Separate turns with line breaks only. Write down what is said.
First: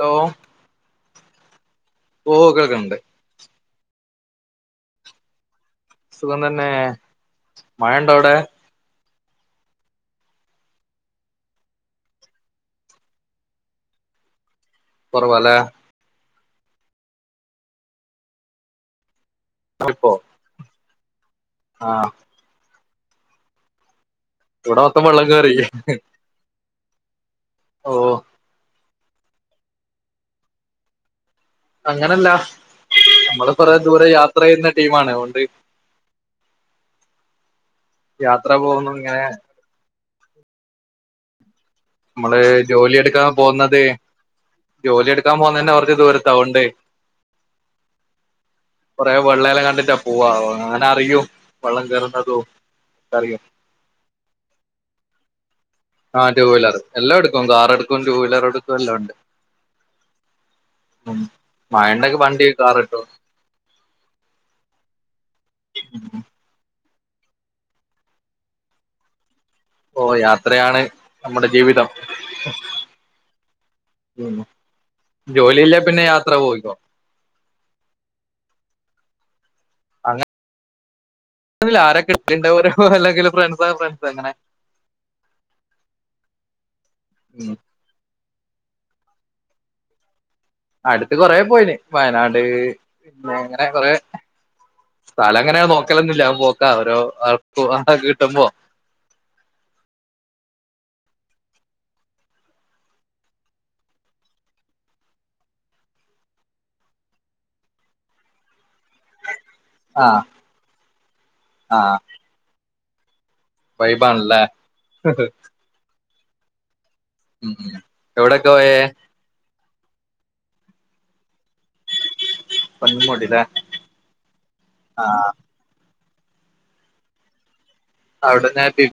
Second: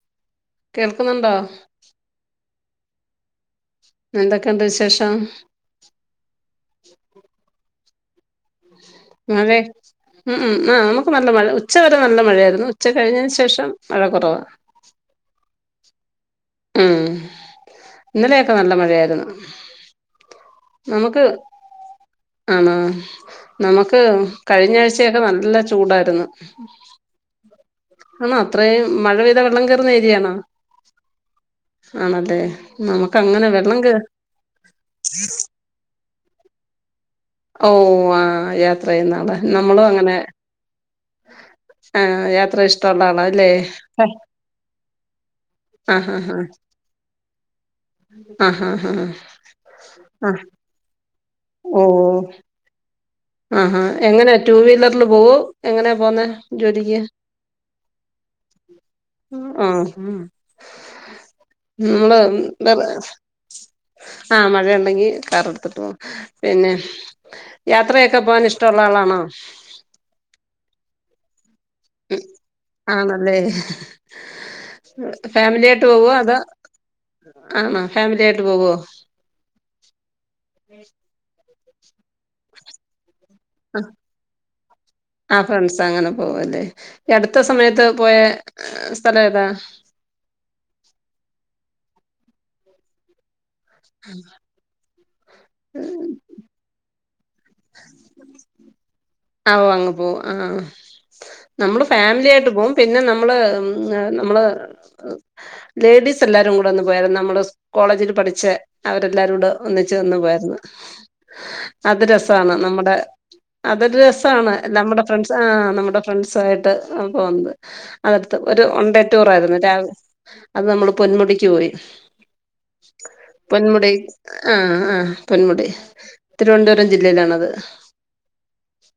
Hello
കേൾക്കുന്നുണ്ടോ
ക്കണ്ട്
എന്തൊക്കെയുണ്ട് വിശേഷം
സുഖം തന്നെ മഴ ഉണ്ടോ അവിടെ
അതെ ഉം ഉം ആ നമുക്ക് നല്ല മഴ ഉച്ച വരെ നല്ല മഴയായിരുന്നു ഉച്ച കഴിഞ്ഞതിന് ശേഷം മഴ കുറവ
കൊറവാ ലെ
ഉം ഇന്നലെയൊക്കെ നല്ല മഴയായിരുന്നു
അപ്പൊ
നമുക്ക് ആണോ നമുക്ക് കഴിഞ്ഞ
ഇവിടെ മൊത്തം
ആഴ്ചയൊക്കെ
വെള്ളം കേറി
നല്ല ചൂടായിരുന്നു
ഓ
ആണോ അത്രയും മഴ പെയ്ത വെള്ളം കയറുന്ന ഏരിയണോ
അങ്ങനല്ല
ആണല്ലേ നമുക്ക് അങ്ങനെ
നമ്മള് കൊറേ
വെള്ളം കേ
ദൂരെ യാത്ര ചെയ്യുന്ന ടീമാണ് അതുകൊണ്ട്
ഓ ആ യാത്ര
പോകുന്നു ഇങ്ങനെ
ചെയ്യുന്നാള നമ്മളും അങ്ങനെ ആഹ്
നമ്മള്
യാത്ര
ജോലി
ഇഷ്ടമുള്ള ആളാ
എടുക്കാൻ
അല്ലേ
പോകുന്നത് ജോലി എടുക്കാൻ പോകുന്ന തന്നെ കുറച്ചു
ആഹ് ആഹ് ആഹ്
ദൂരത്തതൊണ്ട്
ആഹ് ആഹ്
കൊറെേ
ആഹ്
വെള്ളയല്ലാം കണ്ടിട്ടാ
ആഹ്
പോവാോ അങ്ങനെ [unintelligible] അറിയോ വള്ളം
ഓ
കയറന്നതും
ആഹാ എങ്ങനാ ടു വീലറിൽ പോവു
ആഹ ടടു വീലർ എല്ലാം എടുക്കും കാർ എടുക്കും ടു വീലർ എടുക്കും എല്ലാം ഉണ്ട്
ആഹഹ [unintelligible]
ഉം മഴണ്ടെങ്കി വണ്ടി
ഉന്ത
കാർ എടുക്കും
[unintelligible] ആഹ മഴ ഉണ്ടെങ്കി കാർ എടുത്തിട്ട് പോവും പിന്നെ യാത്ര ഒക്കെ പോകാനൻ ഇഷ്ടമുള്ള ആളാണോ
ഓ യാത്രയാണ് നമ്മുടെ ജീവിതം
ഉ ആണല്ലേ
ഉം ജോലിയില്ലേ
ഫാമിലിയായിട്ട്
പിന്നെ
പോവോ
യാത്ര
അതാ
പോയിക്കോ
ആണ ഫാമിലിയ ആായിട്ട് പോവുവോ? ഉം [unintelligible]
അ ആരക്ക കിട്ടണ്ട [unintelligible] ഓരോ അല്ലെങ്കിൽ [unintelligible] ഫ്രണ്ട്സ് ആ ഫ്രണ്ട്സ് അങ്ങനെ
ആ ഫ്രണ്ട്സ് അങ്ങനെ പോവ അല്ലേ അടുത്ത
ഉം
സമയത്ത് പോയ സ്ഥലം ഏതാ?
അടുത്ത് കൊറ പോയിന് വയനാട്, പിന്നെ [unintelligible] കൊറെേ സ്ഥലം അങ്ങനെ നോക്കലന്നില്ല ഞാൻ പോക്കഓരോആൾ പോ [unintelligible] ആട്ടാ കിട്ട്പോ
ആ ഓ അങ്ങ് പോവും ആ
[unintelligible]
നമ്മള് ഫാമിലി ആയിട്ട് പോകും പിന്നെ നമ്മള് നമ്മള് ലേഡീസ് എല്ലാരും കൂ പോയ നമ്മള് കോളേജിൽ പഠിച്ചച്ച് അവരെല്ലാരും കൂടെ ഒന്നിച്ചു ഒന്നു
ആഹ്
പോയിരുന്നു
ആഹ്
അത് രസമാണ് നമ്മുടെ അതൊരു
വൈബാണല്ലേ
രസമാണ് നമ്മുടെ ഫ്രണ്ട്സ് ആ നമ്മുടെ ഫ്രണ്ട്സ ആയിട്ട് ആ പോന്നത്
ഉം ഉം
അതടുത്ത്
എവിടൊക്കെ
ഒരു
പോയേ
ഒണ്ടേറ്റൂറായിരുന്നു രാവിലെ അത് നമ്മള് പൊന്മുടി പോയി
പൊന്മുടില്ലേ
പൊന്മുടി ആഹ ആഹ
ആഹ്
പൊന്മുടി തിരുവനന്തപുരം ജില്ലയിലാണത്.
അവിടെന്ന [unintelligible]